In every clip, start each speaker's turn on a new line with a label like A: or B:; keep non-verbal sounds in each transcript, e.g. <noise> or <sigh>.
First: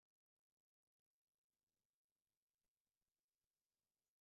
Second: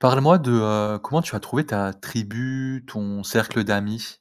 A: Parle-moi de, comment tu as trouvé ta tribu, ton cercle d'amis?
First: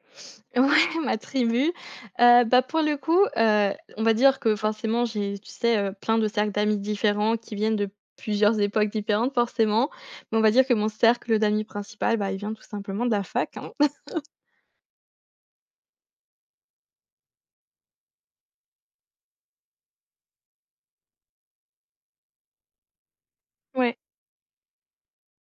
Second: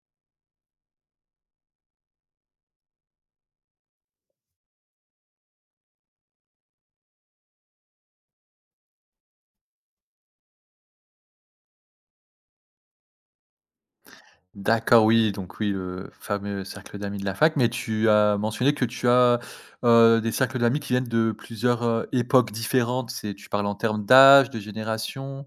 B: <laughs> Ouais, ma tribu, bah, pour le coup, on va dire que forcément j'ai, tu sais, plein de cercles d'amis différents qui viennent de plusieurs époques différentes forcément, mais on va dire que mon cercle d'amis principal, bah, il vient tout simplement de la fac, hein.
A: D'accord, oui, donc oui, le fameux cercle d'amis de la fac, mais tu as mentionné que tu as, des cercles d'amis qui viennent de plusieurs, époques différentes. C'est tu parles en
B: Ouais.
A: termes d'âge, de génération?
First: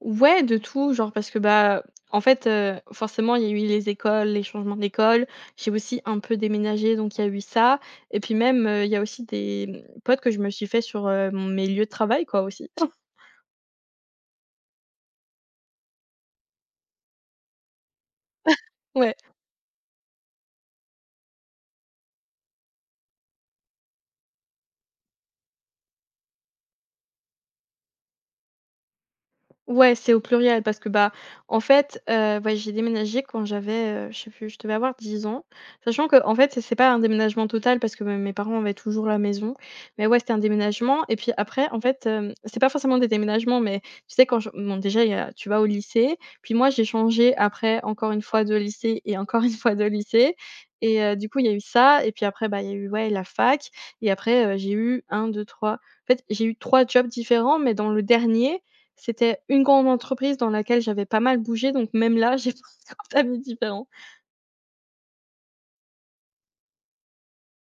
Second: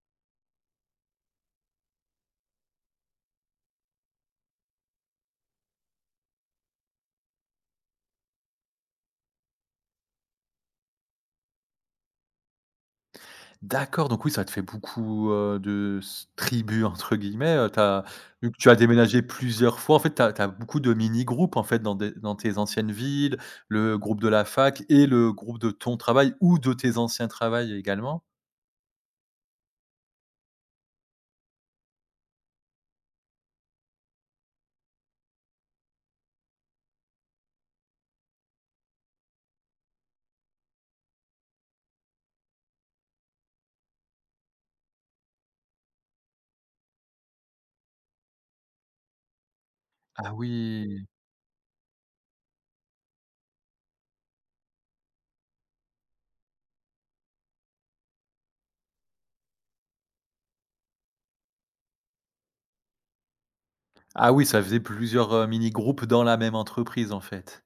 B: Ouais, de tout, genre parce que, bah, en fait, forcément il y a eu les écoles, les changements d'école, j'ai aussi un peu déménagé donc il y a eu ça et puis même, il y a aussi des, mmh, potes que je me suis fait sur, mes lieux de travail quoi aussi. <laughs>
A: D'accord, donc oui, ça te fait beaucoup, de s «tribus» entre guillemets, tu as vu que tu as
B: Ouais.
A: déménagé plusieurs fois, en fait, tu as beaucoup de mini-groupes, en fait, dans tes anciennes villes, le groupe de la fac et le groupe de ton travail ou de tes anciens travails également?
B: Ouais, c'est au pluriel parce que, bah, en fait, ouais, j'ai déménagé quand j'avais, je sais plus, je devais avoir 10 ans. Sachant que en fait, c'est pas un déménagement total parce que, bah, mes parents avaient toujours la maison. Mais ouais, c'était un déménagement et puis après, en fait, c'est pas forcément des déménagements, mais tu sais, quand je bon, déjà, il y a tu vas au lycée, puis moi, j'ai changé après encore une fois de lycée et encore <laughs> une fois de
A: Ah
B: lycée et
A: oui!
B: du coup, il y a eu ça et puis après, bah, il y a eu, ouais, la fac et après, j'ai eu un, deux, trois. En fait, j'ai eu 3 jobs différents, mais dans le dernier c'était une grande entreprise dans laquelle j'avais pas mal bougé, donc même là, j'ai <laughs> pas d'amis différents.
A: Ah oui, ça faisait plusieurs, mini-groupes dans la même entreprise, en fait.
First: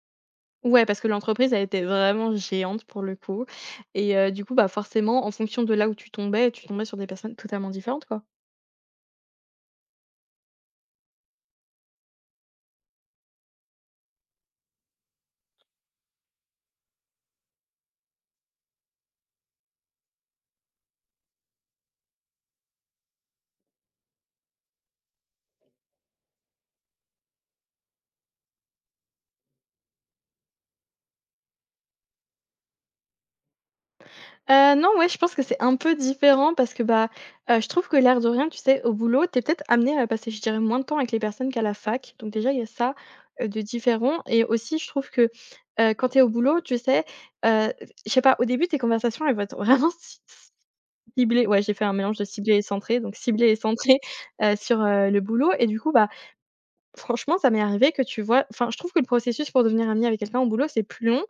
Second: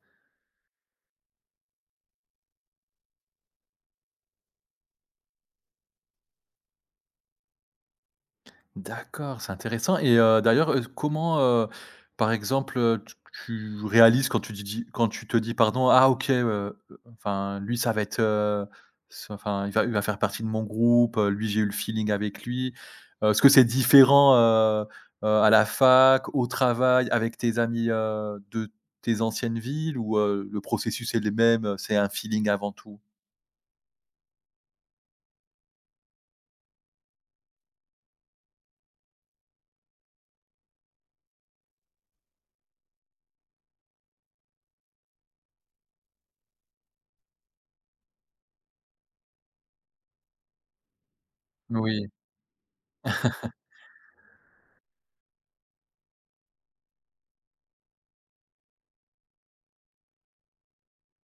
B: Ouais, parce que l'entreprise a été vraiment géante pour le coup et du coup, bah, forcément, en fonction de là où tu tombais sur des personnes totalement différentes, quoi.
A: D'accord, c'est intéressant et d'ailleurs, comment, heu, par exemple, tu réalises quand tu dis quand tu te dis pardon: «Ah OK, enfin lui ça va être, s enfin il va faire partie de mon groupe, lui j'ai eu le feeling avec lui». Est-ce que c'est différent, à la fac, au travail, avec tes amis, de tes anciennes villes ou le processus est le même, c'est un feeling avant tout?
B: Non, ouais, je pense que c'est un peu différent parce que, bah, je trouve que l'air de rien, tu sais, au boulot, t'es peut-être amené à passer, je dirais, moins de temps avec les personnes qu'à la fac, donc déjà, il y a ça, de différent et aussi, je trouve que, quand t'es au boulot, tu sais, heu, je sais pas, au début, tes conversations, elles vont être vraiment <laughs> si ciblé, ouais, j'ai fait un
A: Oui.
B: mélange de ciblé et centré, donc ciblé et centré, <laughs> sur, le boulot et du coup, bah, franchement, ça m'est arrivé que tu vois enfin, je trouve que le processus pour devenir ami avec quelqu'un au boulot, c'est plus long,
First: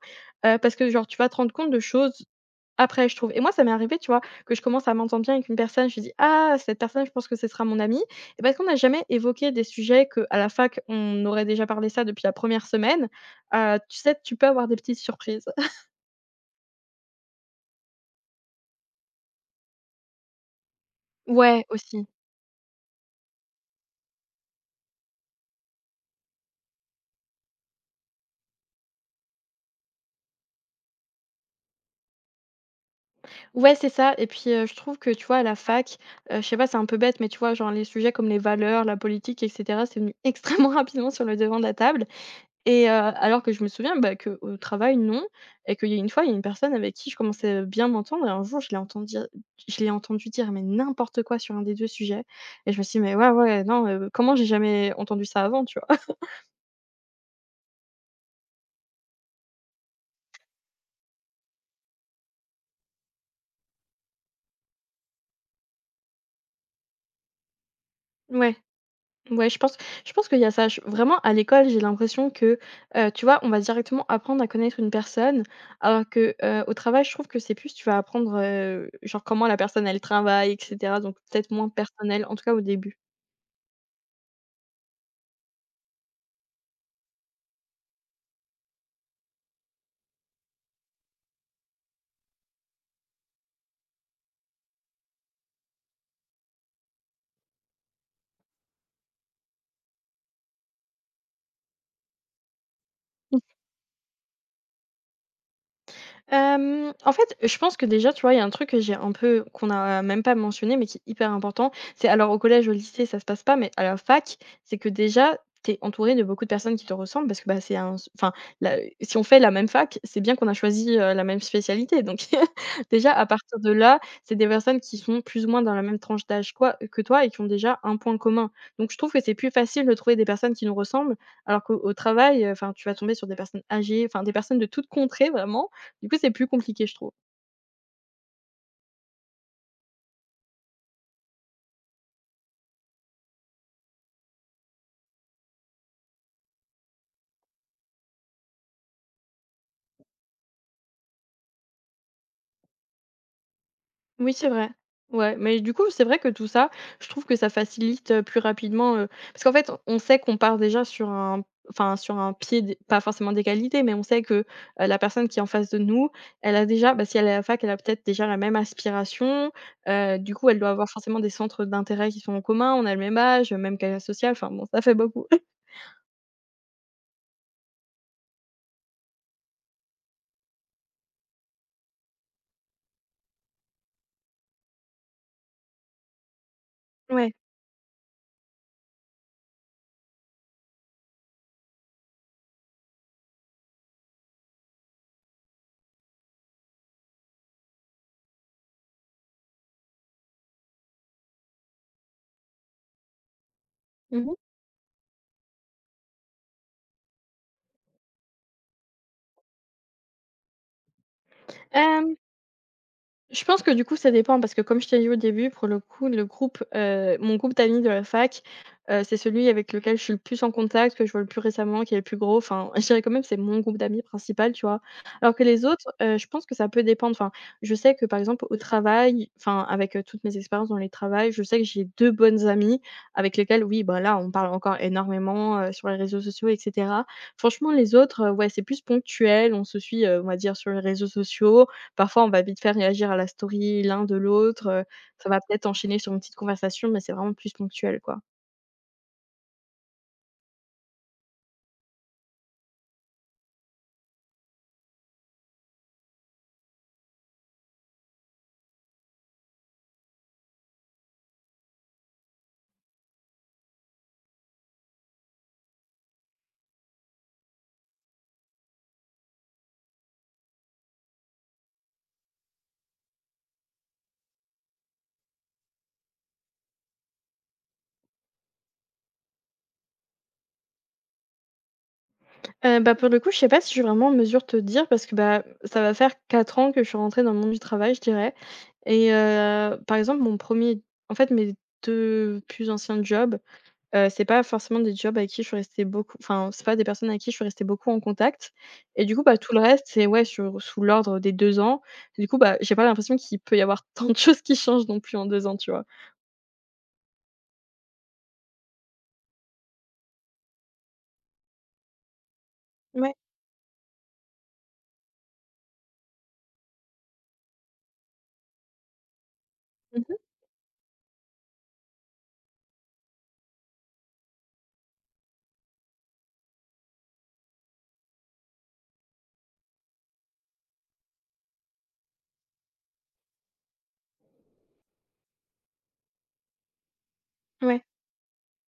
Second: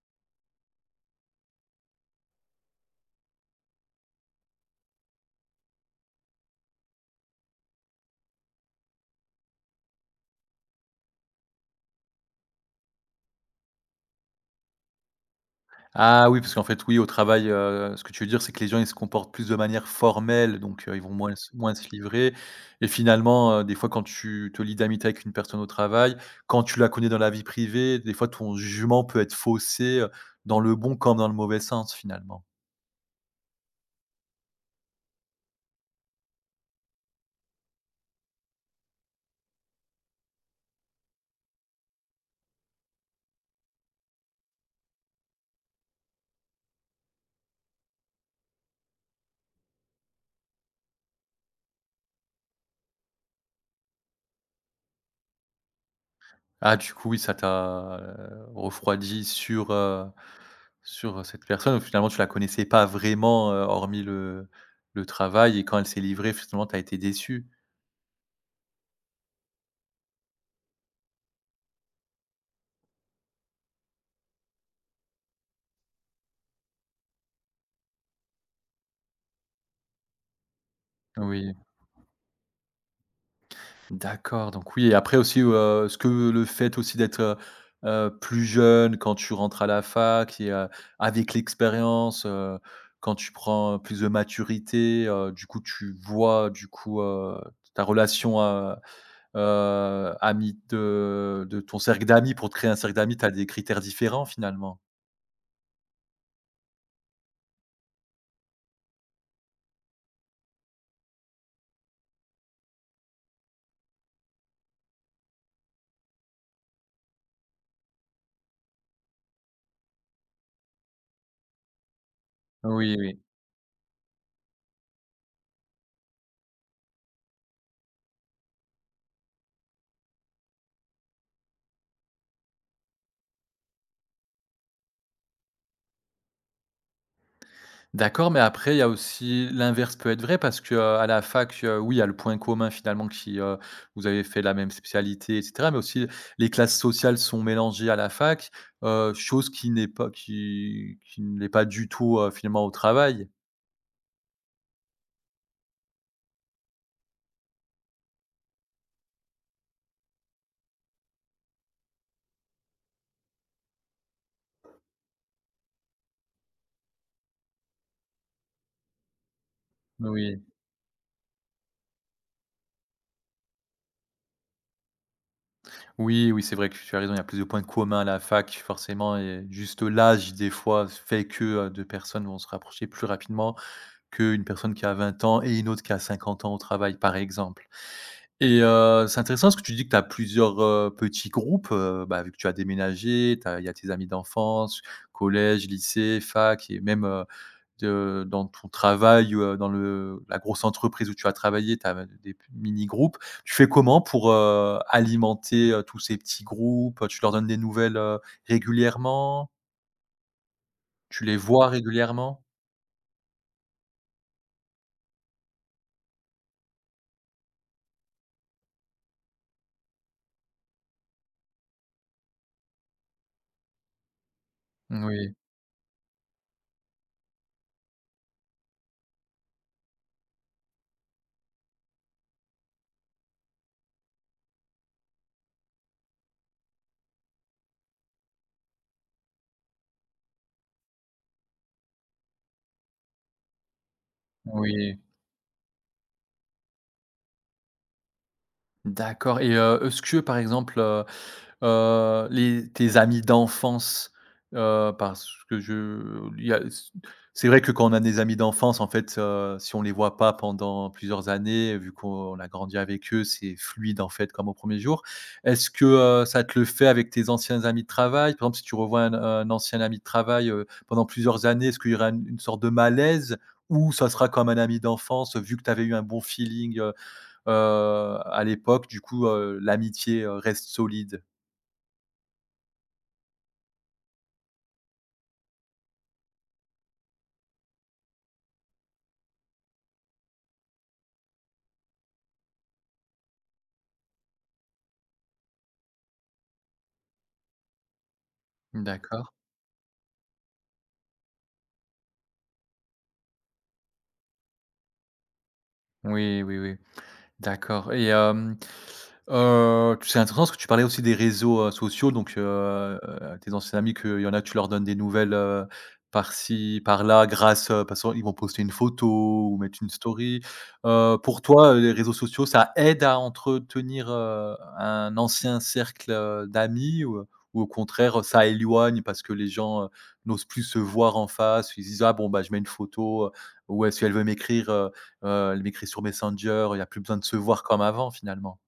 B: parce que genre tu vas te rendre compte de choses après, je trouve et moi, ça m'est arrivé, tu vois, que je commence à m'entendre bien avec une personne, je me dis: «Ah, cette personne, je pense que ce sera mon ami, et parce qu'on n'a jamais évoqué des sujets que à la fac, on aurait déjà parlé ça depuis la première semaine, tu sais, tu peux avoir des petites surprises.» <laughs>
A: Ah oui, parce qu'en fait, oui, au travail, ce que tu veux dire, c'est que les gens, ils se comportent plus de manière formelle, donc ils vont
B: Ouais,
A: moins se
B: aussi.
A: livrer et finalement, des fois, quand tu te lis d'amitié avec une personne au travail, quand tu la connais dans la vie privée, des fois, ton jugement peut être faussé, dans le bon comme dans le mauvais sens, finalement.
B: Ouais, c'est ça et puis, je trouve que, tu vois, à la fac, je sais pas, c'est un peu bête, mais tu vois, genre, les sujets comme les valeurs, la politique et cetera, c'est venu <laughs> extrêmement rapidement sur le devant de la table et alors que je me souviens, bah, qu'au travail, non et qu'il y a une fois, il y a une personne avec qui je commençais, bien m'entendre et un jour, je l'ai entendu dire, mais n'importe quoi sur un des 2 sujets et je me suis dit: «Mais ouais, ouais, non, comment j'ai jamais entendu ça avant?» Tu vois? <laughs>
A: Ah, du coup, oui, ça t'a, refroidi sur cette personne. Finalement, tu la connaissais pas vraiment, hormis le travail et quand elle s'est livrée, finalement, tu as été déçu?
B: Ouais. Ouais, je pense qu'il y a ça. Je vraiment, à l'école, j'ai l'impression que, tu vois, on va directement apprendre à connaître une personne, alors que, au travail, je trouve que c'est plus, tu vas apprendre, genre, comment la personne, elle travaille et cetera, donc peut-être
A: Oui.
B: moins personnel, en tout cas au début.
A: D'accord, donc oui et après aussi, est-ce que le fait aussi d'être, plus jeune quand tu rentres à la fac et avec l'expérience, quand tu prends plus de maturité, du coup tu vois du coup, ta relation, ami de ton cercle d'amis pour te créer un cercle d'amis, tu as des critères différents finalement?
B: En fait, je pense que déjà, tu vois, il y a un truc que j'ai un peu qu'on a même pas mentionné, mais qui est hyper important. C'est alors au collège, au lycée, ça se passe pas, mais à la fac, c'est que déjà, tu es entouré de beaucoup de personnes qui te ressemblent parce que, bah, c'est un s enfin, la si on fait la même fac, c'est bien qu'on a choisi, la même spécialité. Donc <laughs>
A: Oui,
B: déjà,
A: oui.
B: à partir de là, c'est des personnes qui sont plus ou moins dans la même tranche d'âge quoi que toi et qui ont déjà un point commun. Donc je trouve que c'est plus facile de trouver des personnes qui nous ressemblent alors qu'au au travail, enfin, tu vas tomber sur des personnes âgées, enfin, des personnes de toutes contrées, vraiment du coup, c'est plus compliqué, je trouve.
A: D'accord, mais après, il y a aussi l'inverse peut être vrai parce que, à la fac, oui, il y a le point commun finalement qui, vous avez fait la même spécialité et cetera, mais aussi les classes sociales sont mélangées à la fac, chose qui n'est pas qui ne l'est pas du tout, finalement au travail.
B: Oui, c'est vrai. Ouais, mais du coup, c'est vrai que tout ça, je trouve que ça facilite, plus rapidement, parce qu'en fait, on sait qu'on part déjà sur un enfin, sur un pied d pas forcément des qualités, mais on sait que, la personne qui est en face de nous, elle a déjà bah, si elle est à la fac, elle a peut-être déjà la même aspiration, du
A: Oui.
B: coup, elle doit avoir forcément des centres d'intérêt qui sont en commun, on a le même âge, même carrière sociale, enfin bon, ça fait beaucoup. <laughs>
A: Oui, oui, c'est vrai que tu as raison, il y a plus de points communs à la fac forcément et juste l'âge des fois fait que, 2 personnes vont se rapprocher plus rapidement qu'une personne qui a 20 ans et une autre qui a 50 ans au travail, par
B: Ouais.
A: exemple. Et c'est intéressant ce que tu dis que tu as plusieurs, petits groupes, bah, vu que tu as déménagé, t'as il y a tes amis d'enfance, collège, lycée, fac et même, de dans ton travail, dans le la grosse entreprise où tu as travaillé, tu as des mini groupes. Tu fais comment
B: Mmh
A: pour,
B: mh.
A: alimenter, tous ces petits groupes? Tu leur donnes des nouvelles, régulièrement? Tu les vois régulièrement?
B: Je pense que du coup, ça dépend parce que comme je t'ai dit au début, pour le coup, le groupe, mon groupe d'amis de la fac, c'est celui avec lequel je suis le plus en contact, que je vois le plus récemment, qui est le plus gros. Enfin, <laughs> je dirais quand même, c'est mon groupe d'amis principal, tu vois?
A: Oui,
B: Alors que les autres, je pense que ça peut dépendre. Enfin, je sais que, par exemple, au travail, enfin, avec, toutes mes expériences dans les travails, je sais que j'ai 2 bonnes amies avec lesquelles, oui, bah, là, on parle encore énormément, sur les réseaux sociaux et cetera. Franchement, les autres, ouais, c'est plus ponctuel. On se suit, on va dire sur les réseaux sociaux. Parfois, on va vite faire réagir à la story l'un de l'autre,
A: oui.
B: ça va peut-être enchaîner sur une petite conversation, mais c'est vraiment plus ponctuel, quoi.
A: D'accord et est-ce que par exemple, les tes amis d'enfance, parce que je il y a c'est vrai que quand on a des amis d'enfance, en fait, si on les voit pas pendant plusieurs années, vu qu'on a grandi avec eux, c'est fluide, en fait, comme au premier jour. Est-ce que, ça te le fait avec tes anciens amis de travail? Par exemple, si tu revois un ancien ami de travail, pendant plusieurs années, est-ce qu'il y aura une sorte de malaise ou ça sera comme un ami d'enfance, vu que tu avais eu un bon feeling, heu, à l'époque, du coup, l'amitié, reste solide?
B: Bah, pour le coup, je sais pas si je suis vraiment en mesure de te dire parce que, bah, ça va faire 4 ans que je suis rentrée dans le monde du travail, je dirais et par exemple, mon premier, en fait, mes 2 plus anciens jobs, c'est pas forcément des jobs avec qui je suis restée beaucoup enfin, c'est pas des personnes avec qui je suis restée beaucoup en contact et du coup,
A: D'accord.
B: bah, tout le reste, c'est ouais, sur sous l'ordre des 2 ans. Du coup, bah, j'ai pas l'impression qu'il peut y avoir tant de <laughs> choses qui changent non plus en 2 ans, tu vois?
A: Oui, oui, oui. D'accord et c'est intéressant parce que tu parlais aussi des réseaux, sociaux donc,
B: Ouais.
A: tes anciens amis qu'il y en a, tu leur donnes des nouvelles, par-ci, par-là grâce, parce qu'ils vont poster une photo ou mettre une
B: Mhm.
A: story. Pour toi, les réseaux sociaux, ça aide à entretenir, un ancien cercle, d'amis ou au contraire, ça éloigne parce que les gens, n'osent plus se voir en face? Ils disent: «Ah bon, bah, je mets une photo» ou «Est-ce qu'elle veut m'écrire?» Elle m'écrit sur Messenger, il n'y a plus besoin de se voir comme
B: Ouais.
A: avant finalement.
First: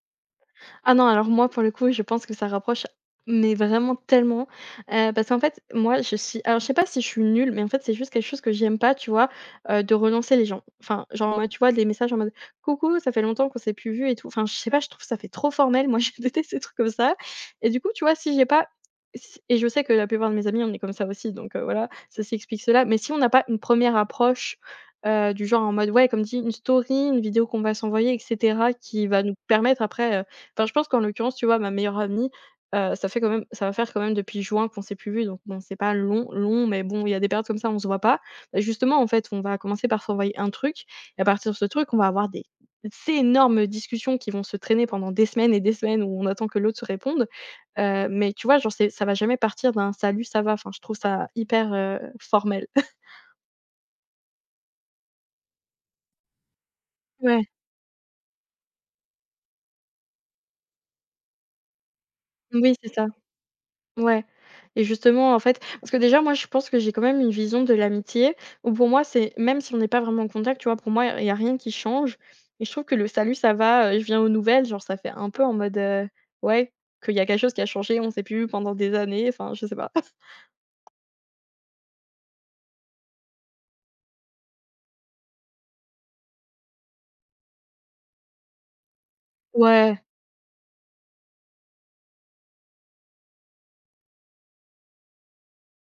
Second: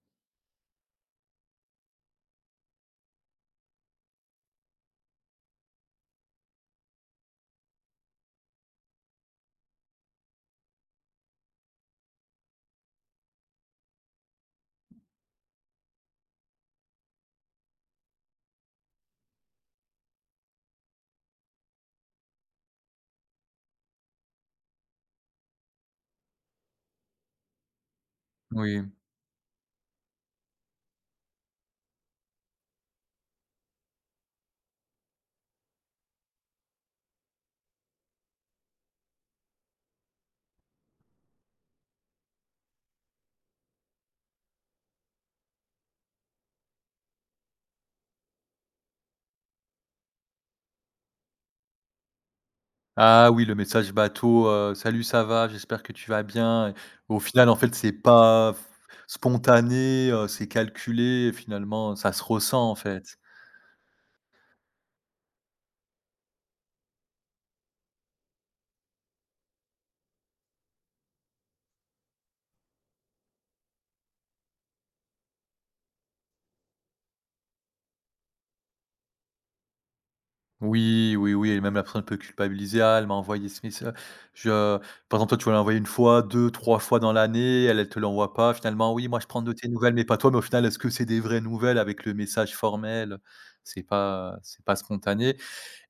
B: Ah non, alors moi, pour le coup, je pense que ça rapproche, mais vraiment tellement. Parce qu'en fait, moi, je suis alors je sais pas si je suis nulle, mais en fait, c'est juste quelque chose que j'aime pas, tu vois? De relancer les gens. Enfin, genre, en tu vois, des messages en mode: «Coucou, ça fait longtemps qu'on s'est plus vu et tout». Enfin, je sais pas, je trouve que ça fait trop formel. Moi, <laughs> je déteste ces trucs comme ça et du coup, tu vois, si j'ai pas si et je sais que la plupart de mes amis, on est comme ça aussi, donc voilà, ceci explique cela. Mais si on n'a pas une première approche, du genre en mode, ouais, comme dit, une story, une vidéo qu'on va s'envoyer et cetera,
A: Oui.
B: qui va nous permettre après, enfin, je pense qu'en l'occurrence, tu vois, ma meilleure amie, ça fait quand même ça va faire quand même depuis juin qu'on s'est plus vues, donc bon, c'est pas long, long, mais bon, il y a des périodes comme ça, on se voit pas. Bah, justement, en fait, on va commencer par s'envoyer un truc et à partir de ce truc, on va avoir des ces énormes discussions qui vont se traîner pendant des semaines et des semaines où on attend que l'autre se réponde, mais tu vois, genre, c'est ça va jamais partir d'un «salut, ça va?» Enfin, je trouve ça hyper, formel.
A: Ah oui, le message bateau, «Salut, ça va? J'espère que tu vas bien». Et au
B: Ouais,
A: final, en fait, c'est pas spontané, c'est calculé et finalement, ça se ressent, en
B: oui, c'est ça.
A: fait.
B: Ouais et justement, en fait parce que déjà, moi, je pense que j'ai quand même une vision de l'amitié où pour moi, c'est même si on n'est pas vraiment en contact, tu vois? Pour moi, il y a rien qui change et je trouve que le «salut, ça va?», «je viens aux nouvelles», genre, ça fait un peu en mode, ouais, qu'il y a quelque chose qui a changé, on s'est plus vu pendant des années, enfin, je sais pas. <laughs>
A: Oui, oui, oui et même la personne peut culpabiliser: «Ah, elle m'a envoyé ce messa je» par exemple, toi, tu vas l'envoyer une fois, deux, trois fois dans l'année, elle, te l'envoie pas. Finalement: «Oui, moi, je prends de tes nouvelles,
B: Ouais.
A: mais pas toi». Mais au final, est-ce que c'est des vraies nouvelles avec le message formel? C'est pas spontané.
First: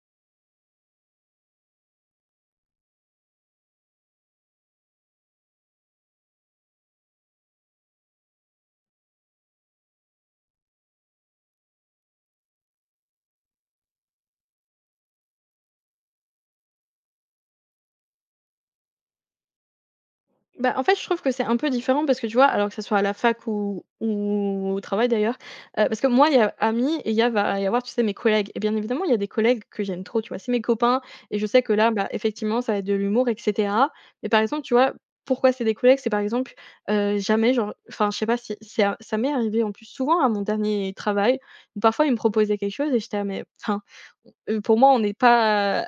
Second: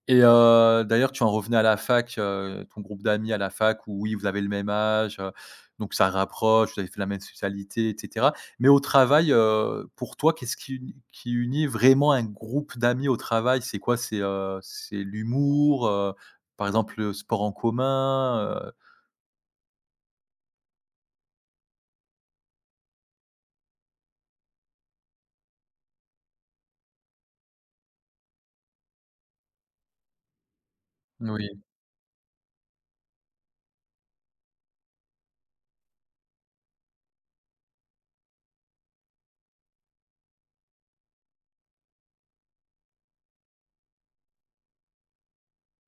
A: Et d'ailleurs, tu en revenais à la fac, ton groupe d'amis à la fac où oui, vous avez le même âge, donc ça rapproche, vous avez fait la même spécialité et cetera. Mais au travail, pour toi, qu'est-ce qui unit vraiment un groupe d'amis au travail? C'est quoi? C'est l'humour, par exemple, le sport en commun?
B: Bah, en fait, je trouve que c'est un peu différent parce que tu vois, alors que ce soit à la fac ou au travail d'ailleurs, parce que moi, il y a amis et il y a va y avoir, tu sais, mes collègues et bien évidemment, il y a des collègues que j'aime trop, tu vois? C'est mes copains et je
A: Moui.
B: sais que là, bah, effectivement, ça va être de l'humour et cetera. Mais par exemple, tu vois, pourquoi c'est des collègues? C'est par exemple, jamais genre enfin, je sais pas si c'est a ça m'est arrivé en plus souvent à mon dernier travail où parfois ils me proposaient quelque chose et j'étais là: «Mais enfin, pour moi, on n'est pas,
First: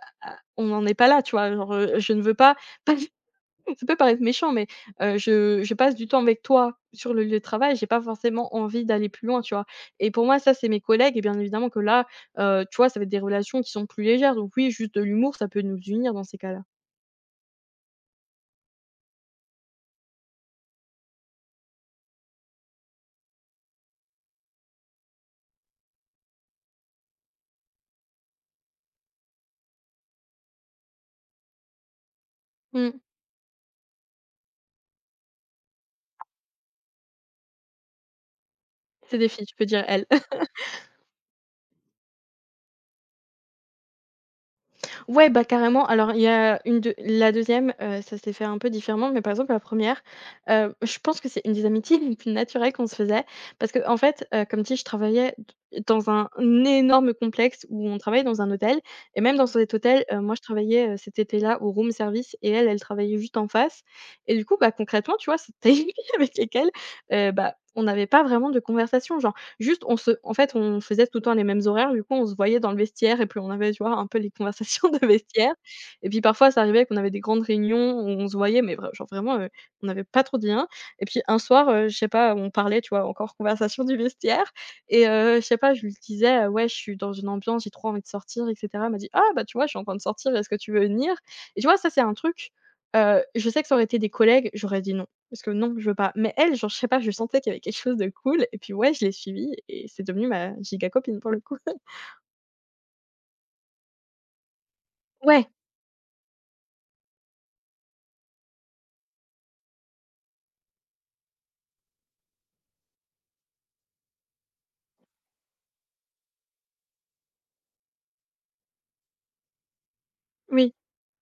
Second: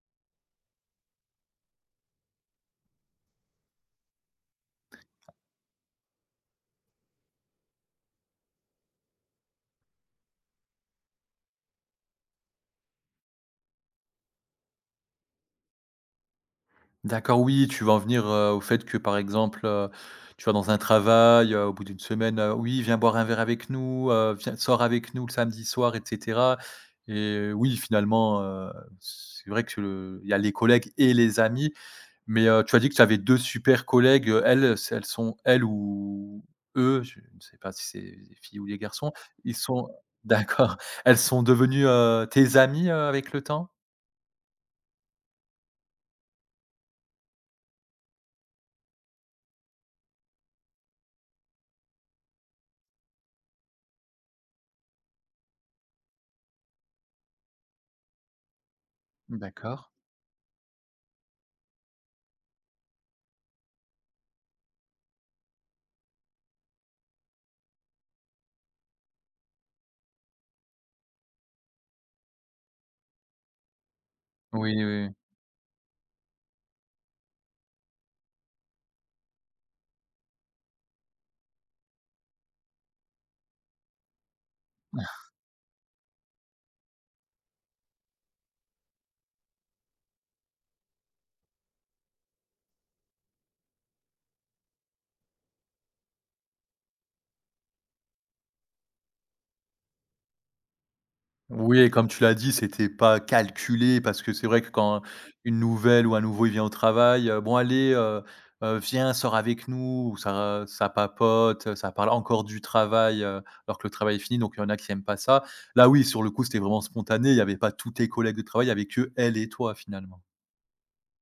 B: on n'en est pas là», tu vois? Genre, je ne veux pas. <laughs> Ça peut paraître méchant, mais je passe du temps avec toi sur le lieu de travail, j'ai pas forcément envie d'aller plus loin, tu vois? Et pour moi, ça, c'est mes collègues et bien évidemment que là, tu vois, ça va être des relations qui sont plus légères. Donc oui, juste de l'humour, ça peut nous unir dans ces cas-là.
A: D'accord, oui, tu vas en venir, au fait que, par exemple, tu vas dans un travail, au bout d'une semaine, «Oui, viens boire un verre avec nous, viens sors avec nous le samedi soir» et cetera et oui, finalement, c'est vrai que le il y a les collègues et les amis, mais tu as dit que
B: Mmh.
A: tu avais 2 super collègues, elles sont elles ou eux, je ne sais pas si c'est les filles ou les garçons,
B: C'est des filles, tu
A: ils
B: peux dire
A: sont
B: «elles».
A: d'accord, <laughs> elles sont devenues, tes amies, avec le temps?
B: Ouais, bah, carrément. Alors il y a une de la deuxième e ça s'est fait un peu différemment, mais par exemple la première, re je pense que c'est une des amitiés <laughs> les plus naturelles qu'on se faisait parce que en fait, comme dit, je travaillais d dans un énorme complexe où on travaillait dans un hôtel et même dans cet
A: D'accord.
B: hôtel, moi je travaillais, cet été-là au room service et elle, elle travaillait juste en face et du coup, bah, concrètement, tu vois, <laughs> c'était une fille <laughs> avec lesquelles, bah, on n'avait pas vraiment de conversation, genre. Juste, on se en fait, on faisait tout le temps les mêmes horaires, du coup, on se voyait dans le vestiaire et puis on avait, tu vois, un peu les
A: Oui, oui,
B: conversations <laughs> de
A: oui.
B: vestiaire et puis parfois, ça arrivait qu'on avait des grandes réunions où on se voyait, mais vra genre vraiment, on n'avait pas trop de lien et puis un soir, je sais pas, on parlait, tu vois, encore conversation du vestiaire et je sais pas, je lui disais: «Ouais, je suis dans une ambiance, j'ai trop envie de sortir et cetera». Elle m'a dit: «Ah bah, tu vois, je suis en train de sortir, est-ce que tu veux venir?» Et tu vois, ça, c'est un truc, je sais que ça aurait été des collègues, j'aurais dit non. Parce que non, je veux pas. Mais elle, genre, je sais pas, je sentais qu'il y avait quelque chose de cool et puis ouais, je l'ai suivie et c'est devenu ma giga copine pour le coup.
A: Oui
B: <laughs>
A: et comme tu l'as dit, c'était pas calculé parce que c'est vrai que quand
B: Ouais,
A: une nouvelle ou un nouveau, il vient au travail, «Bon allez, viens, sors avec nous» ou ça papote, ça parle encore du travail, alors que le travail est fini, donc il y en a qui aiment pas ça. Là oui, sur le coup, c'était vraiment spontané, il y avait pas tous tes collègues de travail, il y avait que elle et toi finalement.
B: oui.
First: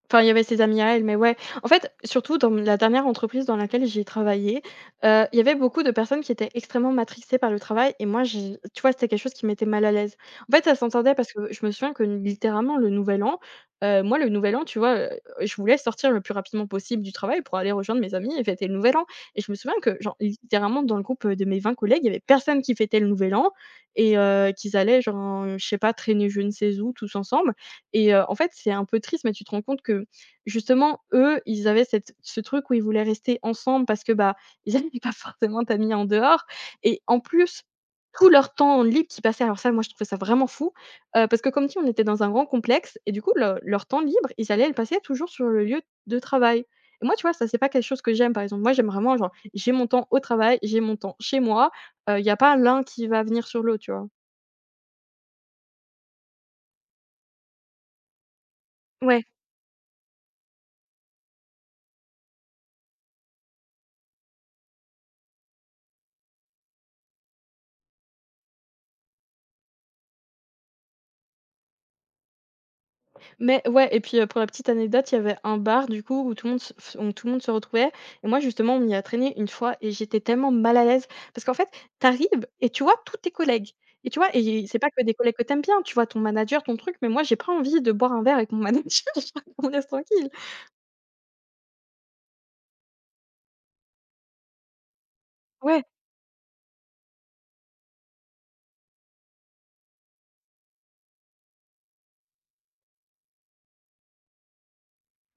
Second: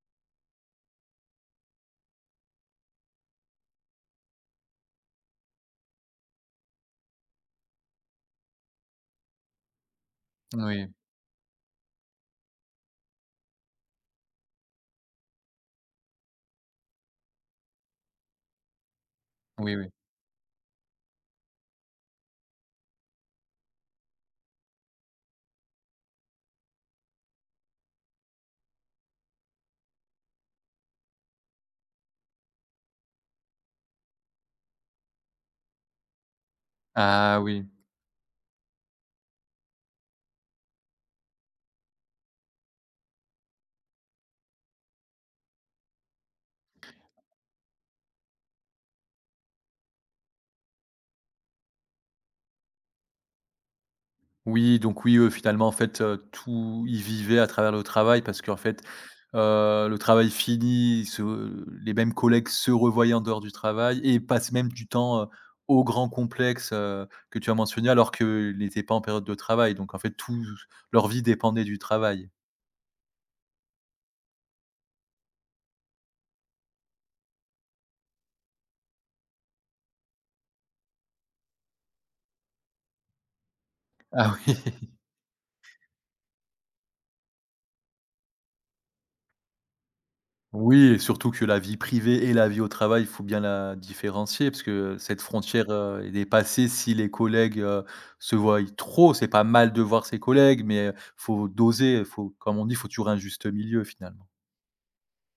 B: Enfin, il y avait ses amis à elle, mais ouais. En fait, surtout dans la dernière entreprise dans laquelle j'ai travaillé, il y avait beaucoup de personnes qui étaient extrêmement matrixées par le travail et moi j'ai tu vois, c'était quelque chose qui m'était mal à l'aise. En fait, ça
A: Oui,
B: s'entendait parce que je me souviens que littéralement le Nouvel An, moi le Nouvel An, tu vois, je voulais sortir le plus rapidement possible du travail pour aller rejoindre mes amis et fêter le Nouvel An et je me
A: oui,
B: souviens
A: oui.
B: que genre littéralement dans le groupe, de mes 20 collègues, il y avait personne qui fêtait le Nouvel An et qu'ils allaient genre en je sais pas, traîner je ne sais où tous ensemble. Et en fait, c'est un peu triste, mais tu te rends compte que, justement, eux, ils avaient cette ce truc où ils voulaient rester ensemble parce que, bah, ils avaient <laughs> pas forcément d'amis en dehors et en
A: Ah
B: plus,
A: oui.
B: tout leur temps libre qui passait, alors ça, moi, je trouvais ça vraiment fou, parce que comme dit, on était dans un grand complexe et du coup, le leur temps libre, ils allaient le passer toujours sur le lieu de travail et moi, tu vois, ça, c'est pas quelque chose que j'aime, par exemple. Moi, j'aime vraiment, genre, j'ai mon temps au travail, j'ai mon temps chez moi, il n'y a pas l'un qui va venir sur l'autre, tu vois?
A: Oui, donc oui, eux, finalement, en fait, tout ils vivaient à travers le travail parce qu'en fait,
B: Ouais.
A: le travail fini, se les mêmes collègues se revoyaient en dehors du travail et passent même du temps, au grand complexe, que tu as mentionné alors qu'ils n'étaient pas en période de travail. Donc en fait, tout leur vie dépendait du travail.
B: Mais ouais et puis, pour la petite anecdote, il y avait un bar du coup où tout le monde se retrouvait et moi justement on m'y a traîné une fois et j'étais tellement mal à l'aise parce qu'en fait, t'arrives et tu vois tous tes collègues et tu vois
A: Ah oui.
B: et c'est pas que des collègues que t'aimes bien, tu vois ton manager, ton truc, mais moi j'ai pas envie de boire un verre avec mon manager. <laughs> On qu'on laisse tranquille.
A: Oui et surtout que la vie privée et la vie au travail, il faut bien la différencier parce que cette frontière,
B: Ouais.
A: est dépassée si les collègues, se voient trop. C'est pas mal de voir ses collègues, mais faut doser, faut comme on dit, faut toujours un juste milieu finalement.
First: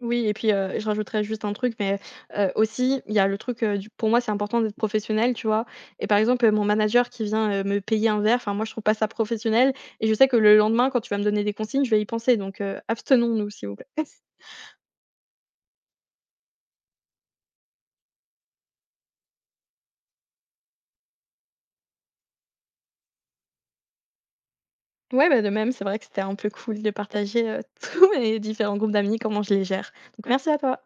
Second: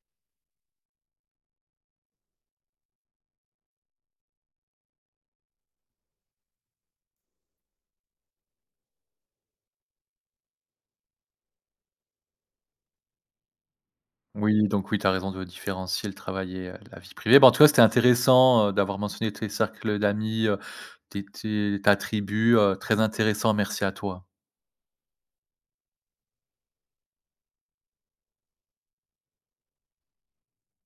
B: Oui et puis, je rajouterais juste un truc, mais, aussi, il y a le truc, du pour moi, c'est important d'être professionnel, tu vois? Et par exemple, mon manager qui vient, me payer un verre, enfin, moi, je trouve pas ça professionnel et je sais que le lendemain, quand tu vas me donner des consignes, je vais y penser donc, abstenons-nous, s'il vous plaît. <laughs>
A: Oui, donc oui, tu as raison de différencier le travail et la vie privée. Bah, en tout cas, c'était intéressant, d'avoir mentionné tes cercles d'amis, tes tes ta tribu, très intéressant. Merci à toi.
B: Ouais, bah, de même, c'est vrai que c'était un peu cool de partager, <laughs> tous mes différents groupes d'amis, comment je les gère. Donc merci à toi.